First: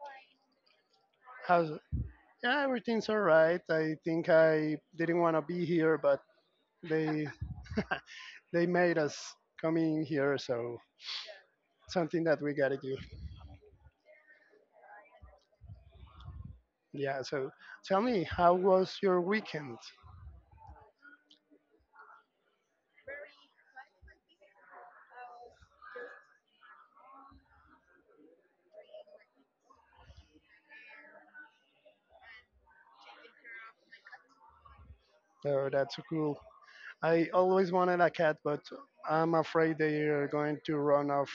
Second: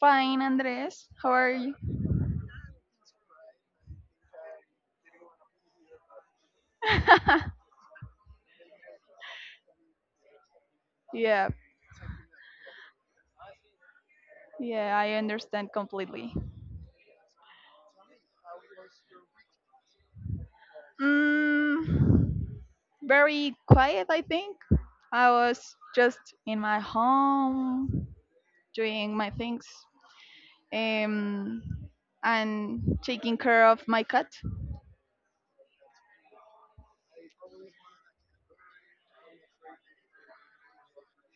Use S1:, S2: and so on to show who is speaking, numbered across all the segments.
S1: Fine, Andres. How are
S2: How's
S1: you?
S2: yeah, everything's all right. I think I didn't want to be here, but they they made us come in here, so
S1: Yeah,
S2: something that we gotta do.
S1: yeah, I understand completely.
S2: Yeah. So, tell me, how was your weekend?
S1: Mm, Very quiet, I think. I was just in my home doing my things, um, and taking care of my cat.
S2: Oh, that's so cool. I always wanted a cat, but I'm afraid they are going to run off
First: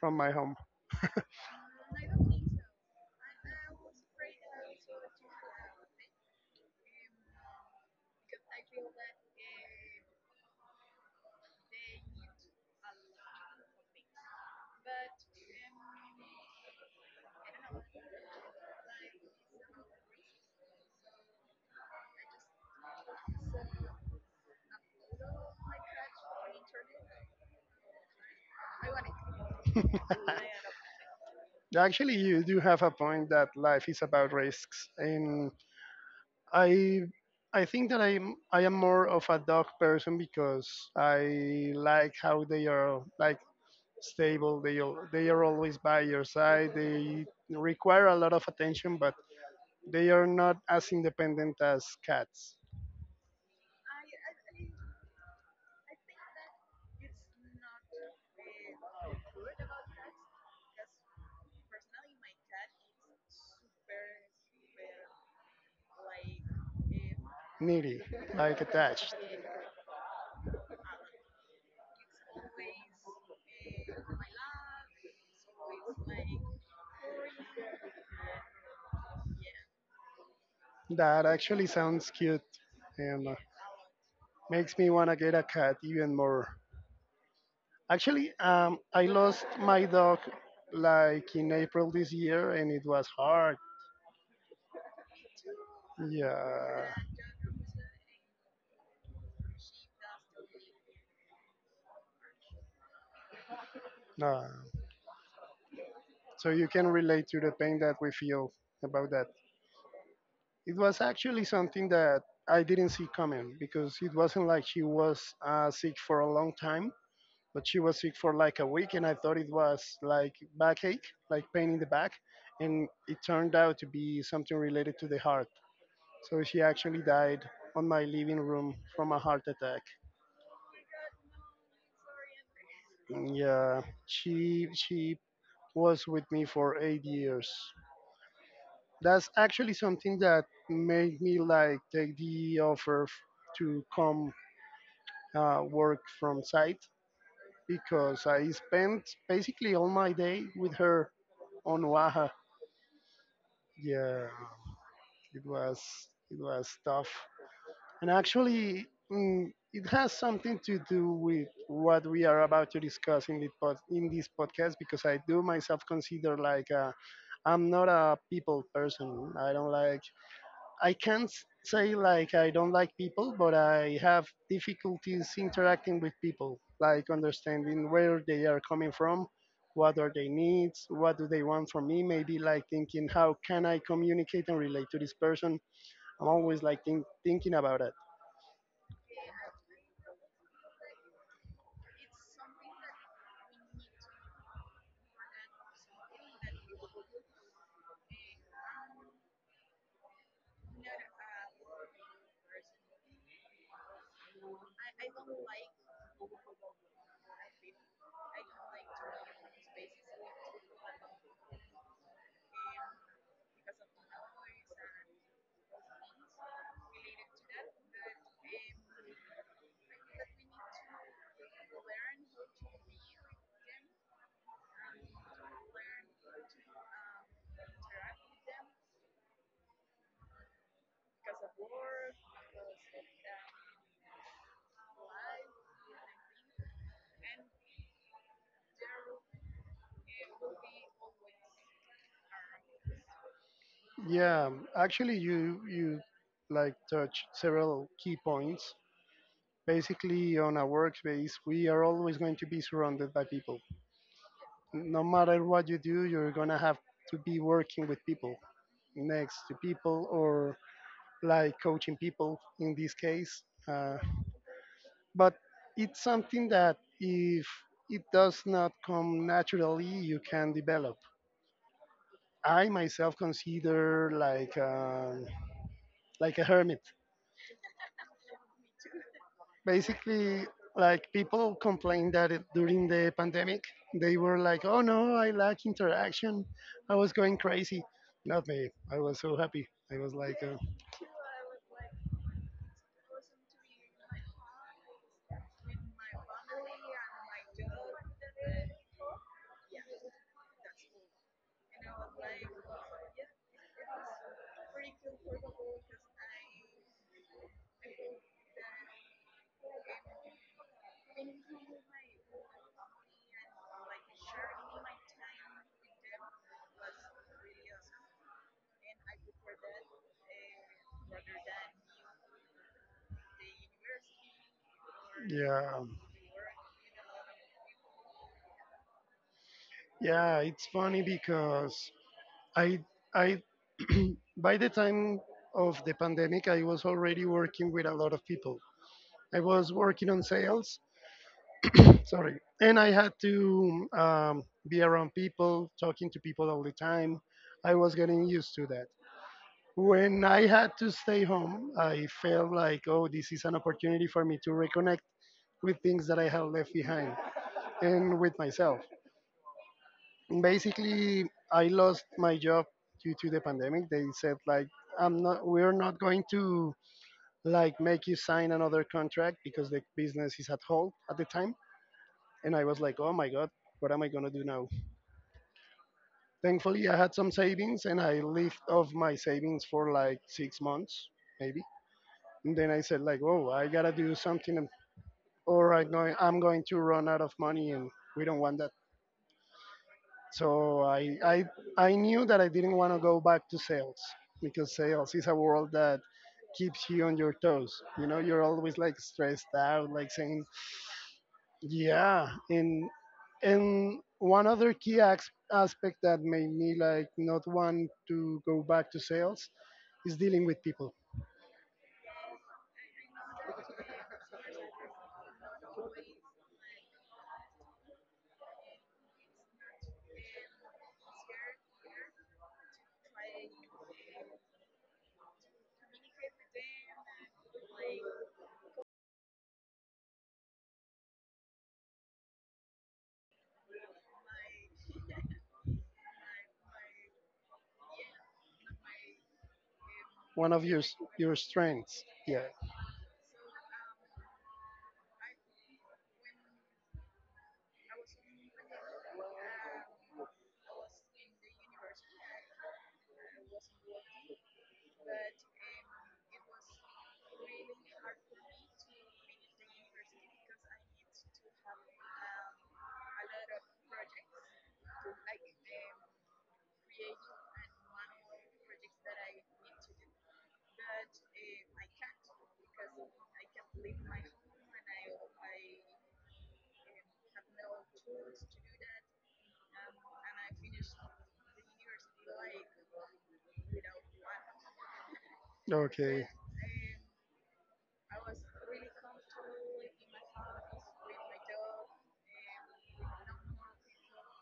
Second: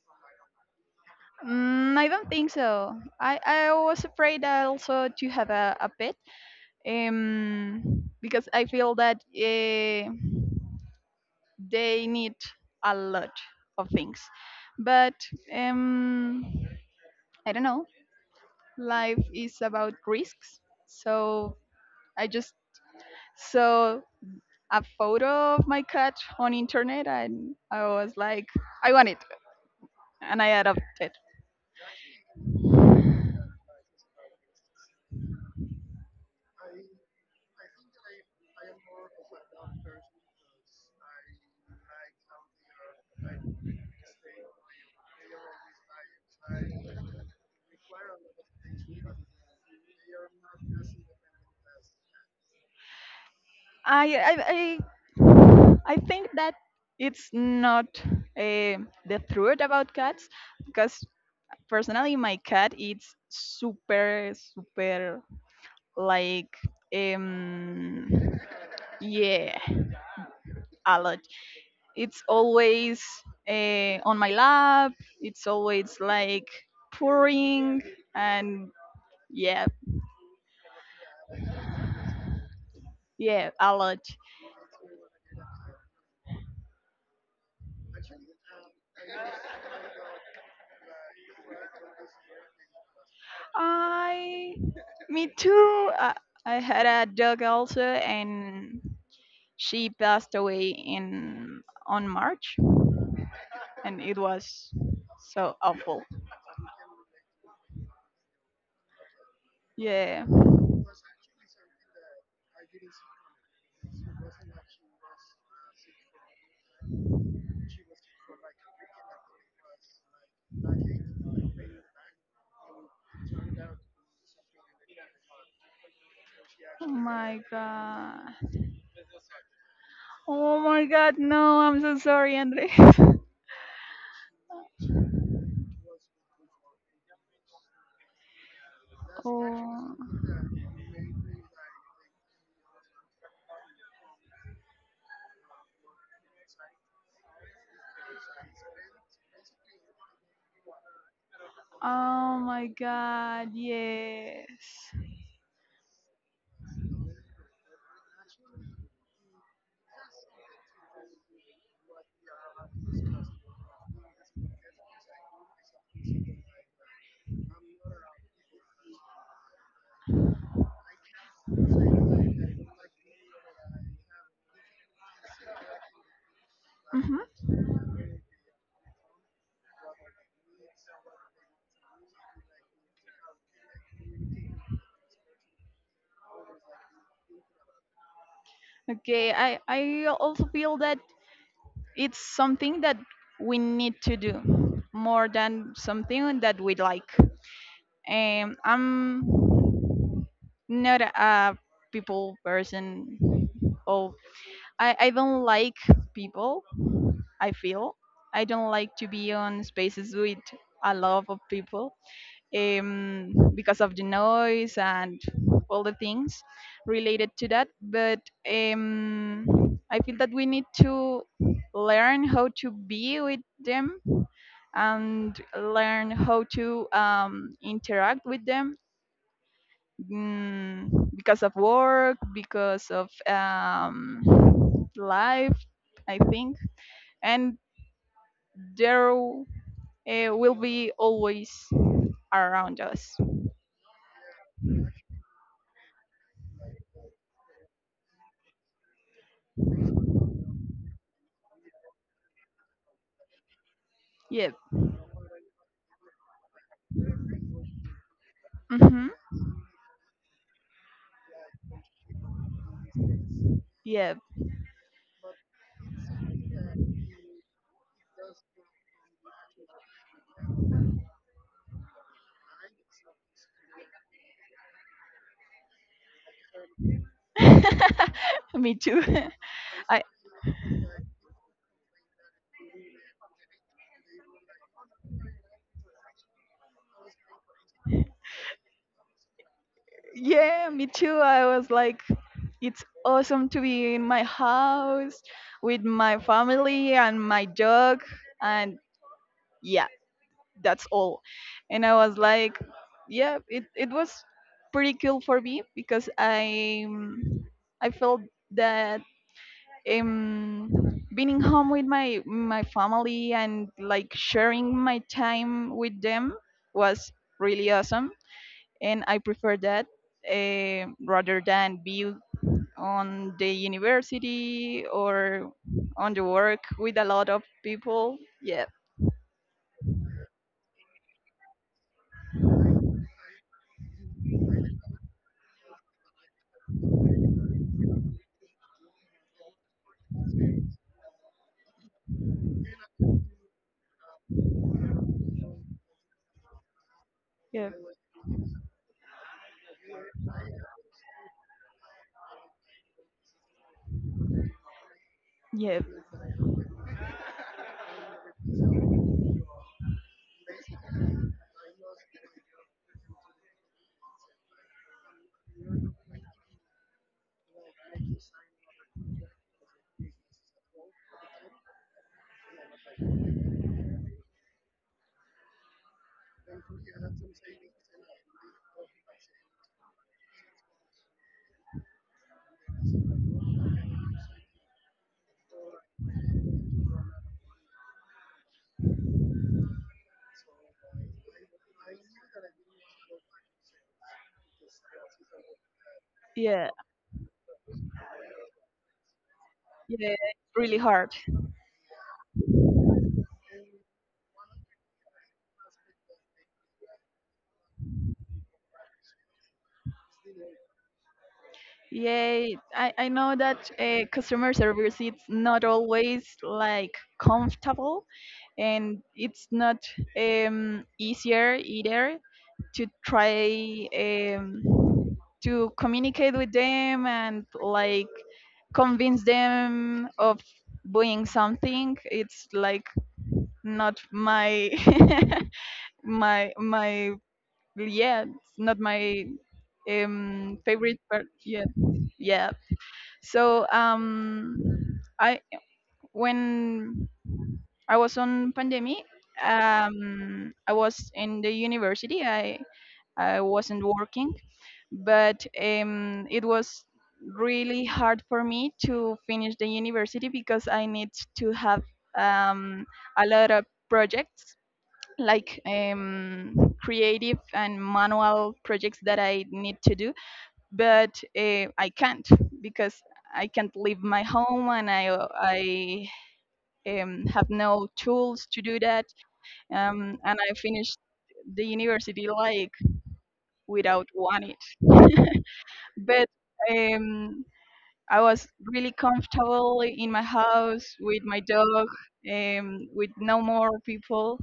S2: from my home.
S1: I don't think so. I was afraid also to have a pet, because I feel that. They need a lot of things, but um I don't know, life is about risks, so I just saw a photo of my cat on internet, and I was like, I want it, and I adopted it.
S2: Actually, you do have a point that life is about risks, and I I think that I am more of a dog person because I like how they are like stable. They are always by your side. They require a lot of attention, but they are not as independent as cats.
S1: i i i, I think that it's not, eh, the truth about cats, because personally my cat is super super, like.
S2: Needy,
S1: um
S2: like attached.
S1: Yeah, a lot. It's always, on my lap. It's always like pouring, and yeah,
S2: That actually sounds cute and
S1: yeah, a lot.
S2: makes me wanna get a cat even more. Actually, I lost my dog like in April this year, and it was hard.
S1: I, Me too. I had
S2: Yeah.
S1: a dog also, and she passed away in on March, and it
S2: Uh,
S1: was so awful.
S2: so you can relate to the pain that we feel about that.
S1: Yeah.
S2: It was actually something that I didn't see coming because it wasn't like she was sick for a long time, but she was sick for like a week, and I thought it was like backache, like pain in the back, and it turned out to be something related to the heart. So she
S1: Oh
S2: actually
S1: my
S2: died on my
S1: god.
S2: living room from a heart attack.
S1: Oh my god, no, I'm so sorry, Andre.
S2: Yeah, she was with me for 8 years. That's actually
S1: Oh.
S2: something that made me like take to come work from site because I spent basically all my day with her on Oaxaca.
S1: Oh my god,
S2: Yeah,
S1: yes.
S2: it was it was tough, and actually, it has something to do with what we are about to discuss in this podcast because I do myself consider like, I'm not a people person. I can't say like I don't like people, but I have difficulties interacting with people, like
S1: Hmm.
S2: understanding where they are coming from, what are their needs, what do they want from me. Maybe like thinking how can I communicate and relate to this person. I'm always like thinking about it.
S1: Okay, I also feel that it's something that we need to do, more than something that we like. I'm not a people person. Oh, I don't like people. I feel I don't like to be on spaces with a lot of people, because of the noise and all the things related to that. But I feel that we need to learn how to be with them, and learn how to, interact with them, mm, because of work, because of, life, I think. And there, will be always around us.
S2: Yeah, actually, you like touch several key points. Basically, on a workspace, we are always going to be surrounded by people
S1: Yep.
S2: no matter what you do, you're gonna have to be working with people,
S1: Mm-hmm.
S2: next to people, or like coaching people in this case. Uh,
S1: Yep.
S2: but it's something that if it does not come naturally, you can develop. I myself consider like a hermit.
S1: Me too. I
S2: Basically, like people complained that during the pandemic they were like, oh no, I lack interaction, I was going crazy. Not me, I was so happy, I was like,
S1: Yeah, me too. I was like, it's awesome to be in my house with my family and my dog and yeah. That's all, and I was like yeah, it was pretty cool for me because I felt that um being in home with my family, and like sharing my time with them, was really awesome, and I prefer that, rather than be on the university or
S2: yeah.
S1: on the work with a lot of people, yeah,
S2: Yeah, it's funny because I I by the time of the pandemic, I was already working with a lot of people. I was working on sales, sorry, and I had to be around people, talking to people all the time.
S1: yeah.
S2: I was getting used to that. When I had to stay home, I felt like, oh, this is an opportunity for me to reconnect
S1: Yeah,
S2: with things that I had left behind, and with myself. Basically, I lost my job due to the pandemic. They said like, I'm not we're not going to like make you sign another contract because the business is at halt at the time. And I was like, "Oh my god, what am I going to do now?" Thankfully, I had some savings and I lived off my savings for like 6 months maybe. And then I said like, "Oh, I got to do something or I know I'm going to run out of money and we don't want that." So I knew that I didn't want to go back to sales because sales is a world that
S1: yeah,
S2: keeps you on your toes. You know, you're always like stressed out,
S1: yeah,
S2: like saying,
S1: it's really hard.
S2: yeah. And one other key aspect that made me like not want to go back to sales is dealing with people.
S1: Yeah, I know that, customer service, it's not always like comfortable, and it's not, easier either, to try, to communicate with them and like convince them of doing something. It's like not my my yeah, it's not my,
S2: One of
S1: favorite part.
S2: your
S1: Yeah.
S2: strengths. Yeah.
S1: Yeah. So I when I was on pandemic, I was in the university. I wasn't working, but it was really hard for me to finish the university because I need to have, um, a lot of projects like, creative and manual projects that I need to do, but I can't, because I can't leave my home, and I have no tools to do that. And I finished the university like without wanting it. But
S2: Okay.
S1: um, I was really comfortable in my house with my dog, with no more people,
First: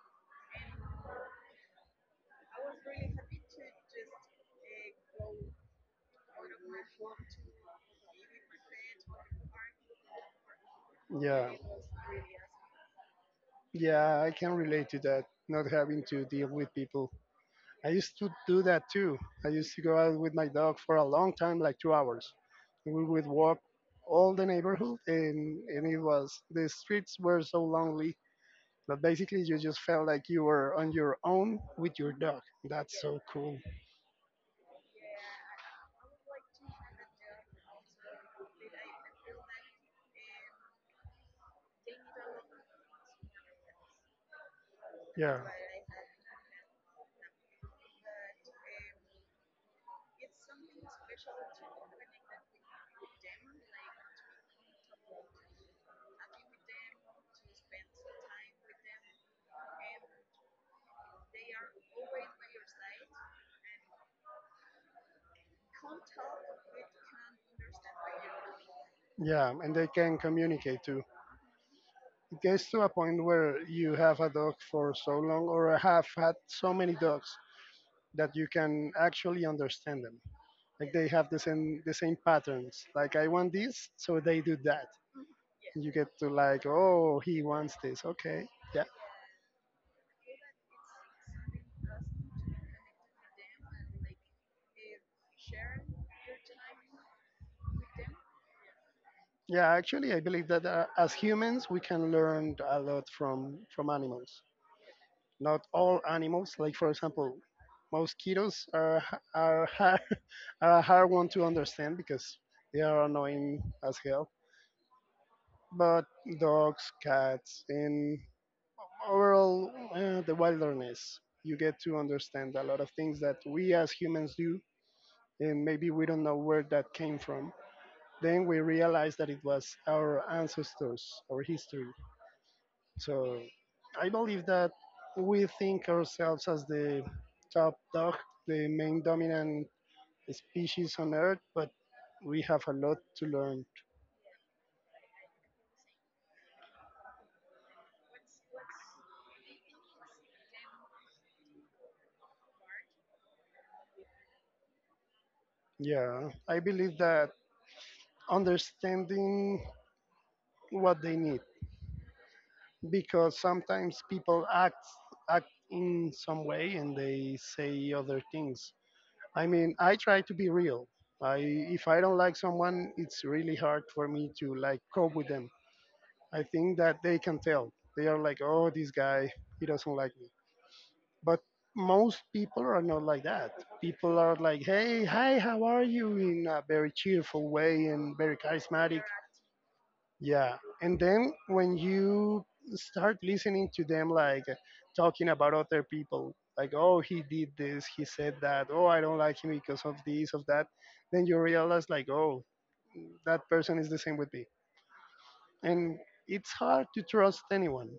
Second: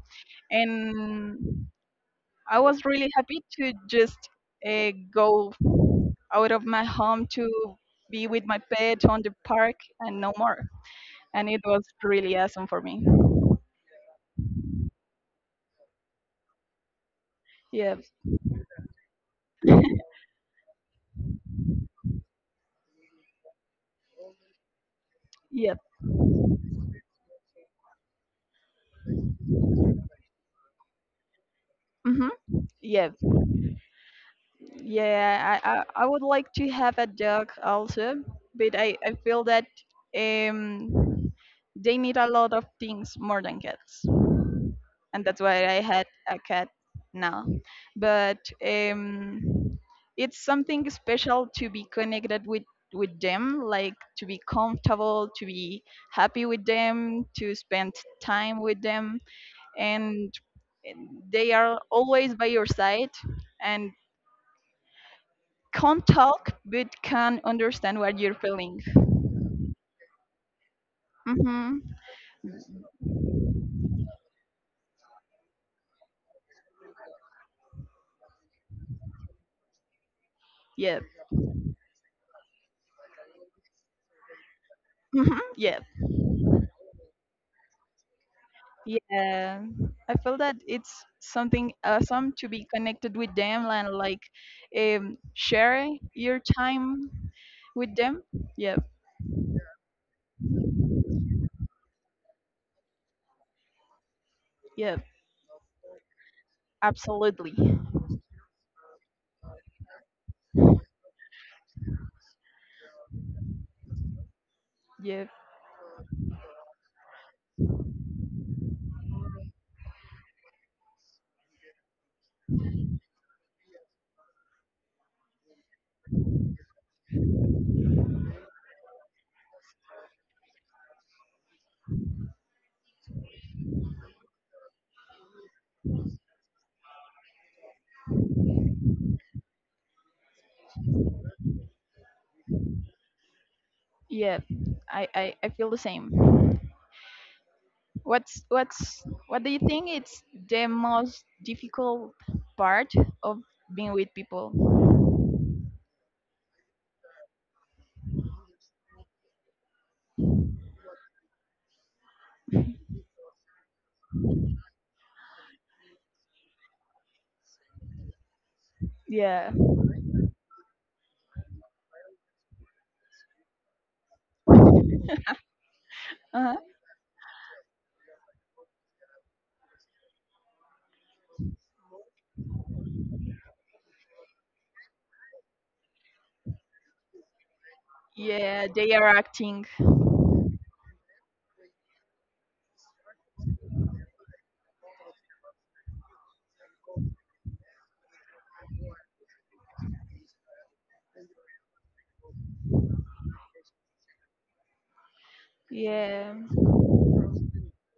S1: and I was really happy to just, go out of my home to be with my pet on the park and no more.
S2: Yeah.
S1: And it was really awesome for me.
S2: Yeah. I can relate to that. Not having to deal with people. I
S1: Yep,
S2: used to do that too. I used to go out with my dog for a long time, like 2 hours. We would walk all the neighborhood,
S1: yep,
S2: and it was, the streets were so lonely that basically you just felt like you were on your own with your
S1: mm-hmm,
S2: dog. That's
S1: yep.
S2: so cool.
S1: Yeah, I would like to have a dog also, but I feel that, um, they need a lot of things more than cats. And
S2: Yeah,
S1: that's why I had a cat now. But um, it's something special to be connected with them, like to be comfortable, to be happy with them, to spend time with them, and they are always by your side, and can't talk but can understand what you're feeling.
S2: yeah, and they can communicate too.
S1: Mm-hmm.
S2: It gets to a point where you have a dog for so long, or have had so many dogs that you can actually understand them. Like
S1: Yeah.
S2: they have the same patterns. Like I want this, so they do that.
S1: Mm-hmm. Yeah,
S2: And you get to like, oh, he wants this. Okay, yeah.
S1: yeah. I feel that it's something awesome to be connected with them, and like, share your time with them, yeah,
S2: Yeah, actually, I believe that as humans, we can learn a lot from animals.
S1: yeah.
S2: Not all animals, like for example,
S1: Absolutely.
S2: mosquitoes are are hard, are a hard one to understand because they are annoying as hell.
S1: Yeah.
S2: But dogs, cats, and overall the wilderness, you get to understand a lot of things that we as humans do, and maybe we don't know where that came from. Then we realize that it was our ancestors, our history. So I believe that we think ourselves as the top dog, the main dominant species on Earth, but we have a lot to learn.
S1: Yeah. I feel the same. What do you think it's the most difficult part of being with people?
S2: Yeah, I believe that understanding what they need, because sometimes people act in some way and they say other things. I
S1: Yeah.
S2: mean, I try to be real. I if I don't like someone, it's really hard for me to like cope with them. I
S1: Uh-huh.
S2: think that they can tell. They are like, oh, this guy, he doesn't like me. But most people are not like that. People are like, hey, hi, how are you? In a very cheerful way and very
S1: Yeah, they
S2: charismatic.
S1: are acting.
S2: Yeah. And then when you start listening to them, like talking about other people, like, oh, he did this, he said that, oh, I don't like him because of this, of that, then you realize, like, oh, that person is the same with me. And
S1: Yeah.
S2: it's hard to trust anyone,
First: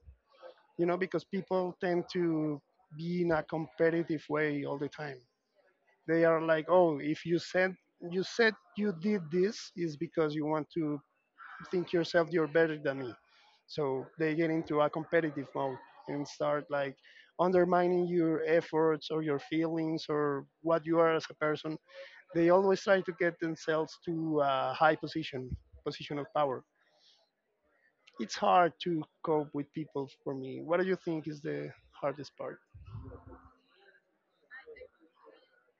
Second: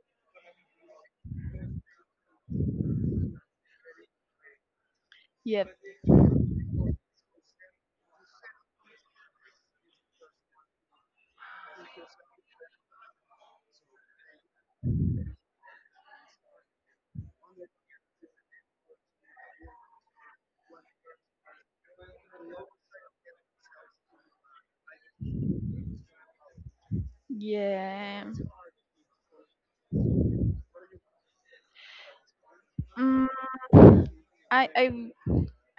S2: you know, because people tend to be in a competitive way all the time.
S1: Yep.
S2: They are like, oh, if you said you said you did this is because you want to think yourself you're better than me. So they get into a competitive mode and start like undermining your efforts or your feelings or what you are as a person. They always try to get themselves to a position of power.
S1: Yeah.
S2: It's hard to cope with people for me. What do you think is the hardest part?
S1: Mm, I I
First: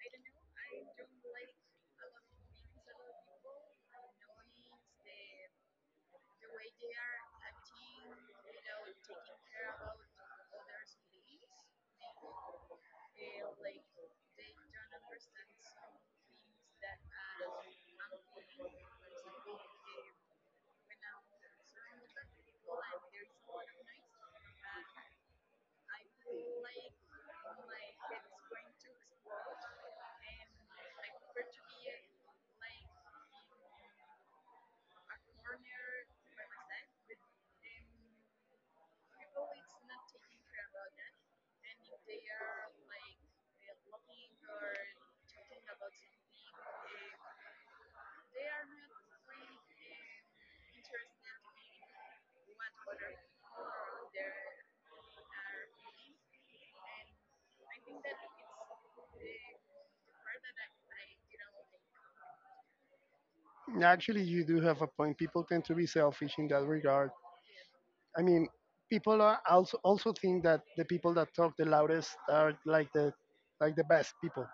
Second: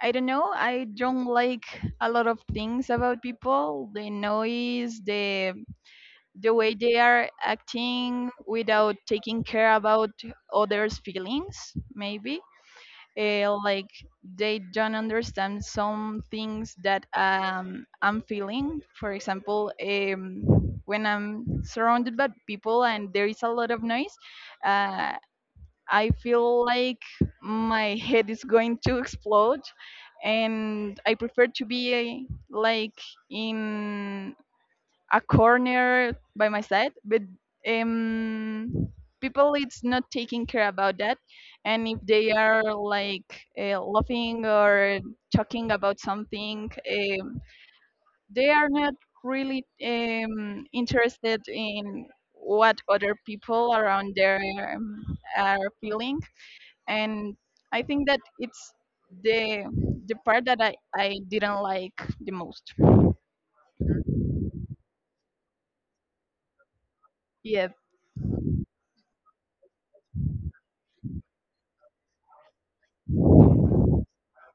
S1: I don't know. I don't like a lot of things about people. The noise, the way they are acting without taking care about others' feelings. Maybe, like they don't understand some things that, I'm feeling. For example, when I'm surrounded by people and there is a lot of noise, uh, I feel like my head is going to explode, and I prefer to be, like in a corner by my side. But um, people, it's not taking care about that, and if they are like, laughing or talking about something, they are not really, interested in what other people around there, are feeling, and I think that it's the the part that I didn't like the most.
S2: Actually, you do have a point. People tend to be selfish in that regard.
S1: Yeah,
S2: I mean, people are also think that the people that talk the loudest are like the best people.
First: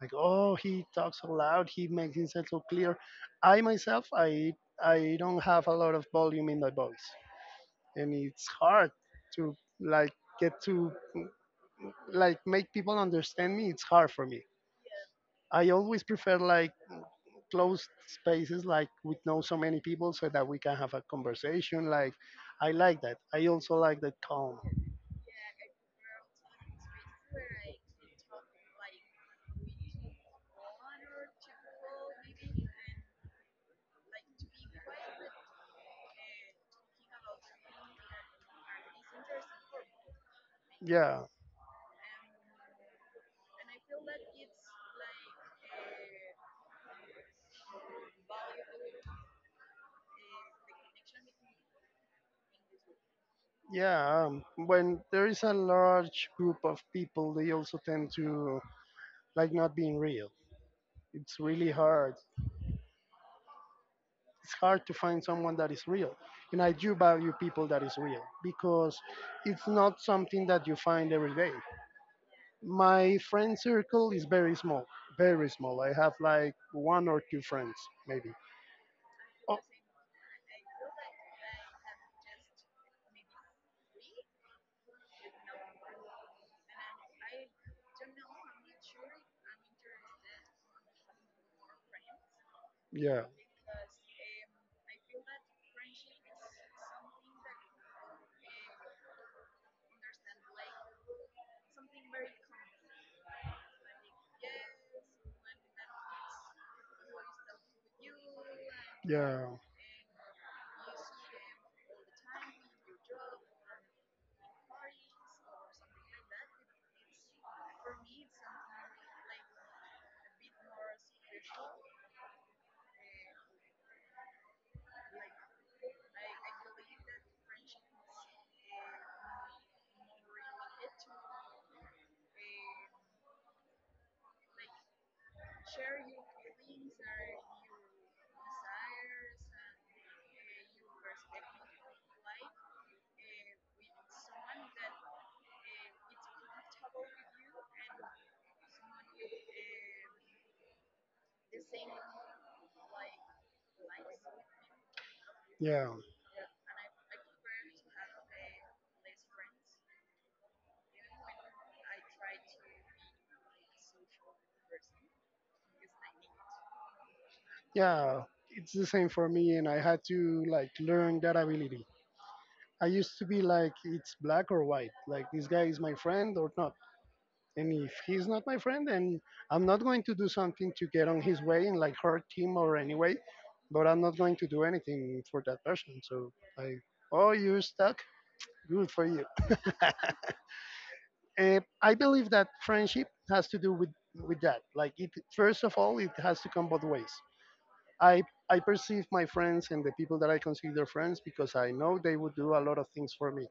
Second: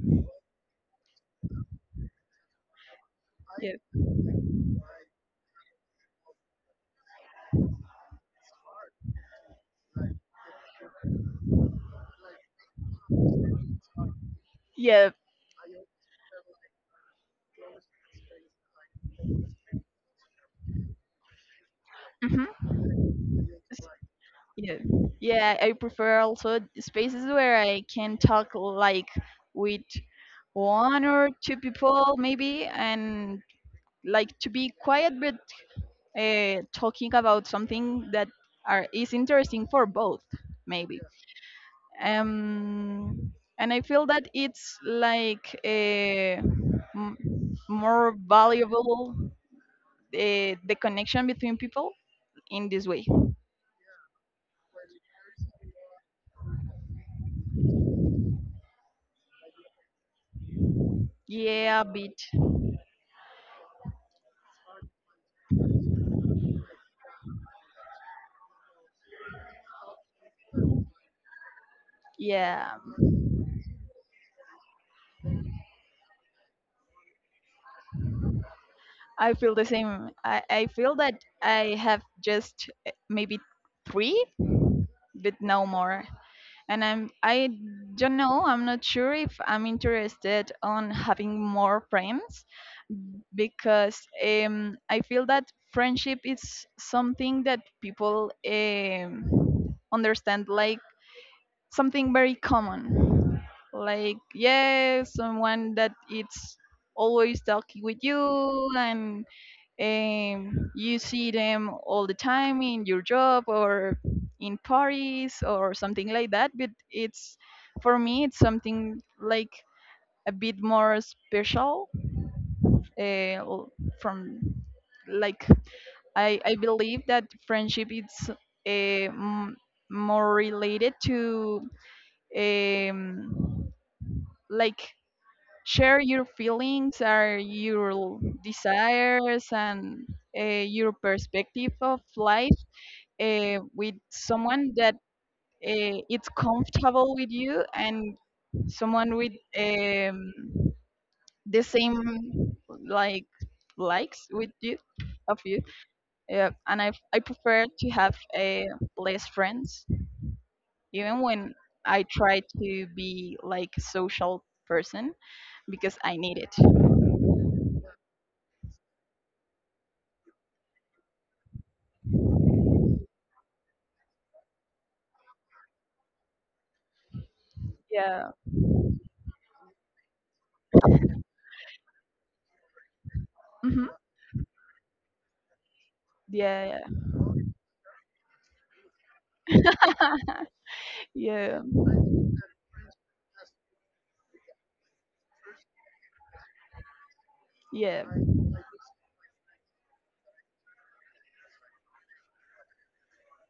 S2: Like, oh, he talks so loud. He makes himself so clear. I
S1: yeah,
S2: myself, I I don't have a lot of volume in my voice, and it's hard to like get to like make people understand me. It's hard for me.
S1: yeah.
S2: I always prefer like closed spaces like we know so many people so that we can have a conversation like,
S1: Hmm.
S2: I like that. I also like the calm.
S1: Yeah, yeah. I prefer also spaces where I can talk like with one or two people maybe, and like to be quiet, but talking about something that are is interesting for both maybe.
S2: Yeah,
S1: um, and I feel that it's like a more valuable, the connection between people in this way.
S2: yeah, when there is a large group of people, they also tend to like not being real. It's really
S1: Yeah, a
S2: hard.
S1: bit.
S2: It's hard to find someone that is real, and I do value people that is real because it's not something that you find every day.
S1: Yeah,
S2: My friend circle is very small, very small. I have like one or two friends maybe.
S1: I feel
S2: Oh,
S1: the same. I feel that I have just, maybe three, but no more. And I don't know. I'm not sure if I'm interested on having more friends,
S2: yeah.
S1: because I feel that friendship is something that people, understand like something very common. Like yeah, someone that it's always talking with you, and
S2: Yeah.
S1: you see them all the time in your job or in parties or something like that. But it's for me, it's something like a bit more special. Uh, l- from like I believe that friendship is, m- more related to, um, like share your feelings or your desires, and your perspective of life, with someone that, it's comfortable with you, and someone with um, the same, like likes with you of you.
S2: Yeah,
S1: Yeah, and I prefer to have, less friends, even when I try to be like social person, because I need it.
S2: yeah, it's the same for me, and I had to like learn that ability. I used to be like, it's black or white, like this guy is my friend or not. And if he's
S1: Yeah.
S2: not my friend, then I'm not going to do something to get on his way and like hurt him or anyway.
S1: Hmm.
S2: But I'm not going to do anything for that person. So
S1: Yeah,
S2: I,
S1: yeah.
S2: oh, you're stuck. Good for you. Uh,
S1: Yeah.
S2: I believe that friendship has to do with that. Like it, first of all, it has to come both ways.
S1: Yeah.
S2: I I perceive my friends and the people that I consider friends because I know they would do a lot of things for me.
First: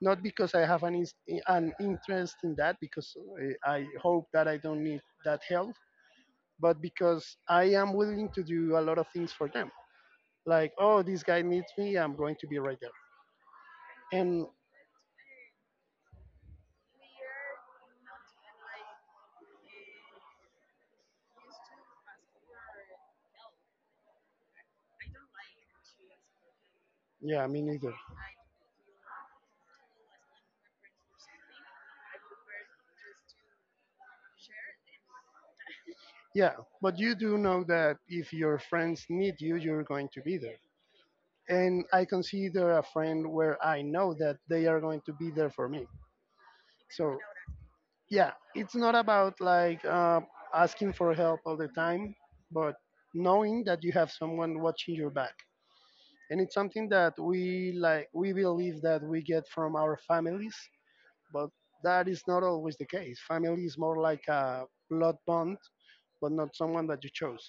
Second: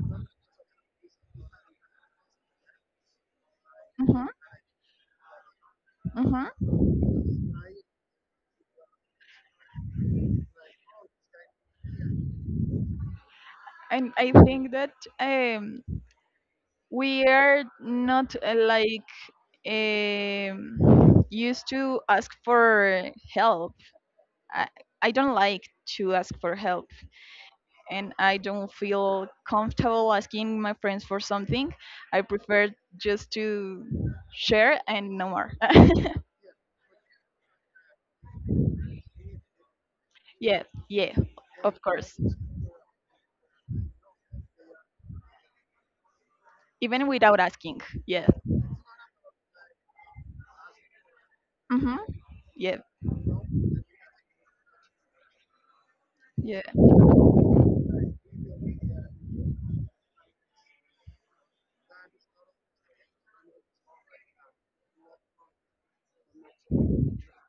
S2: Not because I have an interest in that, because I
S1: Hmm.
S2: hope that I don't need that help,
S1: Hmm.
S2: but because I am willing to do a lot of things for them. Like, oh, this guy needs me, I'm going to be right there.
S1: And I
S2: And
S1: think that um we are not, like, used to ask for help. I, I don't like to ask for help,
S2: yeah, me neither.
S1: and I don't feel comfortable asking my friends for something. I prefer just to share and no more.
S2: Yeah, but you do know that if your friends need you, you're going to be there.
S1: Yeah, yeah, of
S2: And I
S1: course,
S2: consider a friend where I know that they are going to be there for me.
S1: even
S2: So,
S1: without asking. Yeah,
S2: yeah, it's not about asking for help all the
S1: mm-hmm.
S2: time,
S1: Yeah,
S2: but knowing that you have someone watching your back. And it's
S1: yeah,
S2: something that we believe that we get from our families, but that is not always the case. Family is more like a blood bond, but not someone that you chose.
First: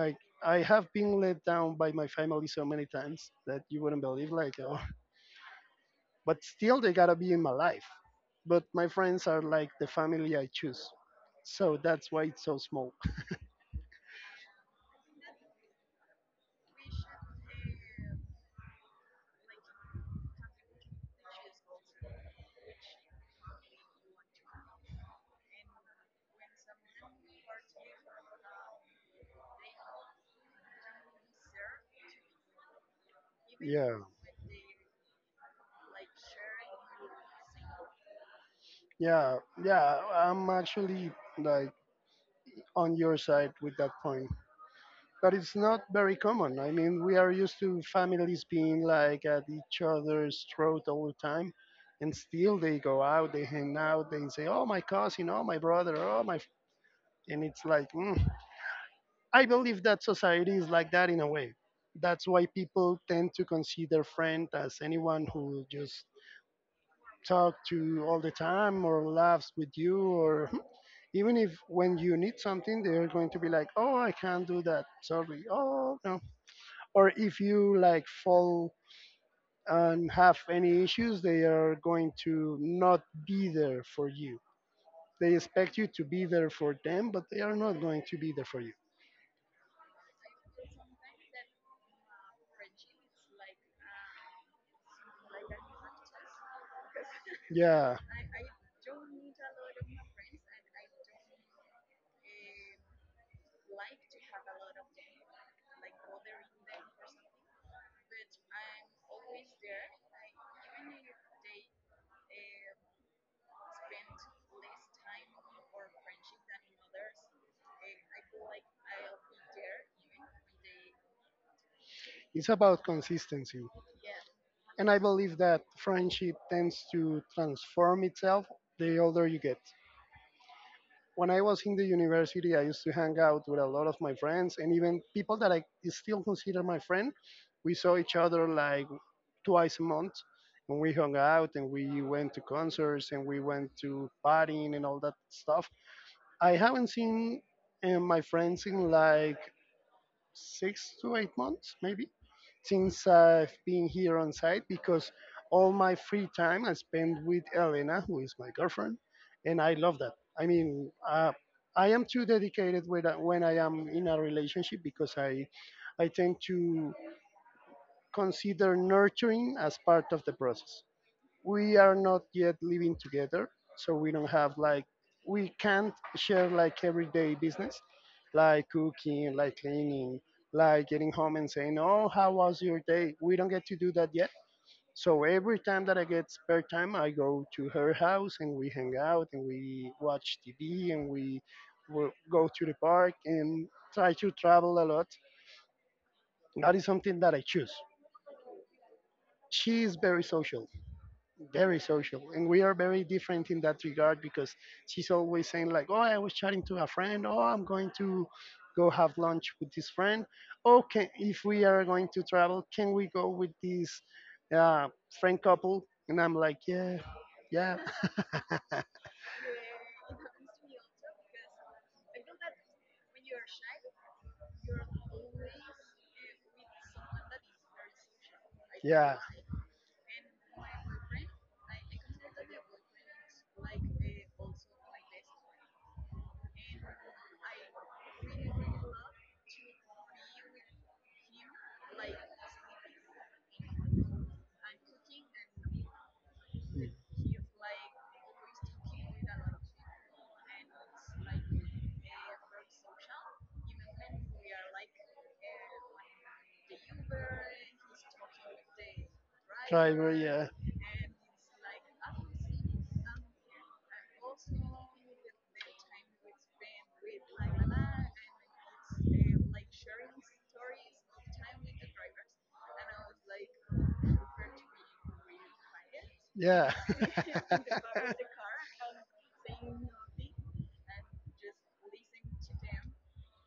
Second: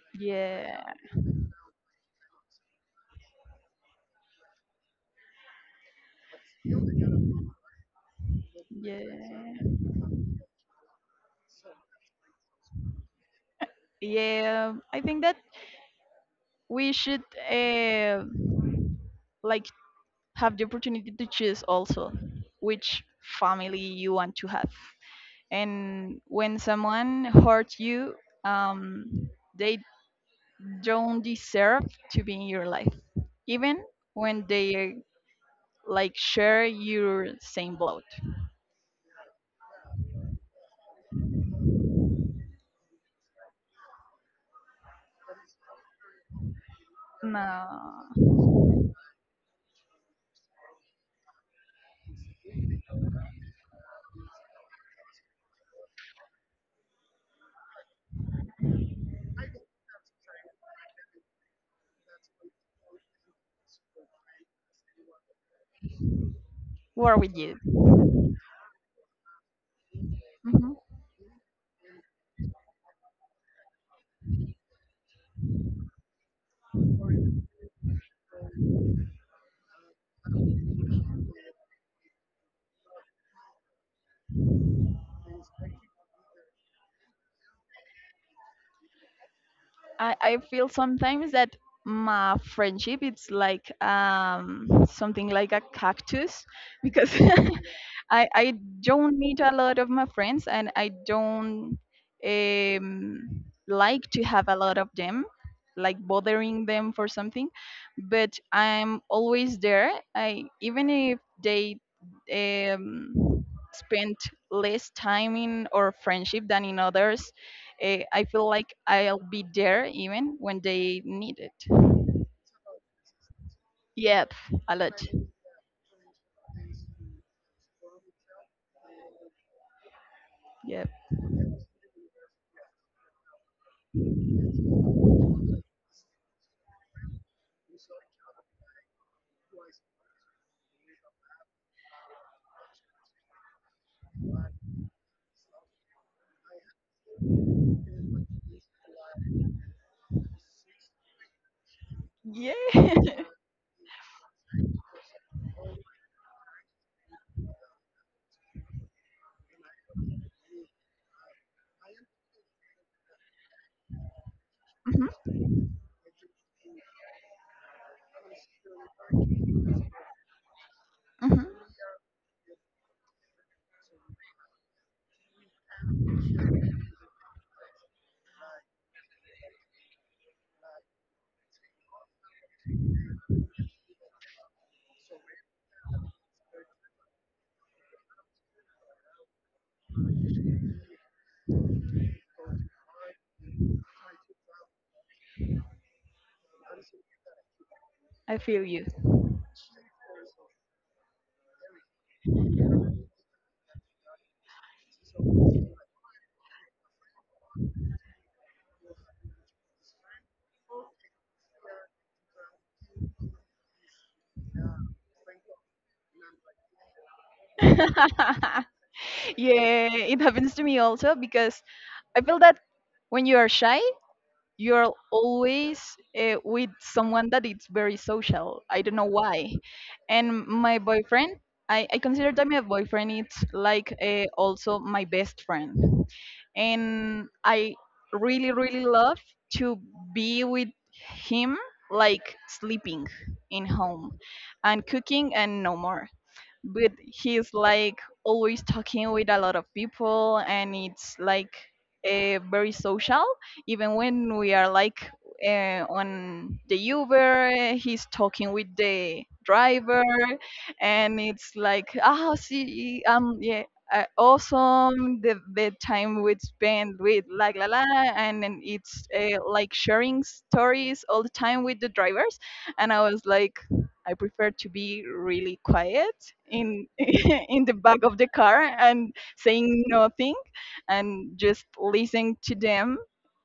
S2: Like i
S1: yeah,
S2: have been let down by my family so many times that you wouldn't believe. But still they gotta be in my life, but my friends are
S1: yeah,
S2: like the family I choose, so that's why it's so small.
S1: yeah. I think that we should, uh, like have the opportunity to choose also which family you want to have. And when someone hurts you, um, they don't deserve to be in your life, even
S2: Yeah.
S1: when they like share your same blood.
S2: Yeah, yeah, I'm actually like on your side with that point. But it's not very common. I mean, we are used to
S1: No,
S2: families being like at each other's throat all the time, and still they go out, they hang out, they say, "Oh, my cousin, oh, my brother, oh, my," f-" and it's like, mm, I believe that society is like that in a way. That's why people tend to consider friend as anyone who just
S1: war with
S2: talk
S1: you.
S2: to all the time or laughs with you or
S1: Mhm.
S2: even if when you need something they're going to be like, "Oh, I can't do that, sorry, oh no." Or if you like fall and have any issues, they are going to not be there for you. They expect you to be there for them, but they are not going to be there for you.
S1: I feel sometimes that my friendship it's like something like a cactus, because
S2: Yeah,
S1: I don't meet a lot of my friends, and I don't like to have a lot of them like bothering them for something, but I'm always there, I even if they um spend less time in our friendship than in others, I feel like I'll be there even when they need it.
S2: it's about consistency.
S1: Yep, a
S2: And I
S1: lot.
S2: believe that friendship tends to transform itself the older you get.
S1: Yep.
S2: When I was in the university, I used to hang out with a lot of my friends and even people that I still consider my friend. We saw each other like twice a month and we hung out and we went to concerts and we went to partying and all that stuff. I haven't seen my friends in like 6 to 8 months, maybe,
S1: Yeah.
S2: since I've been here on site, because all my free time I spend with Elena, who is my girlfriend, and I love that. I mean, uh, I am too dedicated when I am in a relationship
S1: Hmm.
S2: because I tend to consider nurturing as part of the process.
S1: Hmm.
S2: We are not yet living together, so we don't have like, we can't share like everyday business, like cooking, like cleaning, like getting home and saying, "Oh, how was your day?" We don't get to do that yet. So every time that I get spare time, I go to her house and we hang out and we watch TV and we will go to the park and try to travel a lot. That is something that I choose.
S1: I feel you.
S2: She is very social, very social, and we are very different in that regard because she's always saying like, "Oh, I was chatting to a friend. Oh, I'm going to go have lunch with this friend. Oh, can, if we are going to travel, can we go with this uh, friend couple?" And I'm like, "Yeah, yeah."
S1: Yeah, it happens to me also because I feel that when you are shy, you're always, with someone that is very social. I don't know why. And my boyfriend, I consider that my boyfriend is like, also my best friend. And I really, really love to be with him, like sleeping in home, and cooking and no more, but he's like always talking with a lot of people, and it's like, very social, even when we are like, on the Uber, he's talking with the driver, and it's like, ah, see, yeah, awesome, the time we spend with, la la la, and then it's, like sharing stories all the time with the drivers, and I was like, I prefer to be really quiet
S2: Yeah.
S1: in in the back of the car and saying nothing, and just listening to them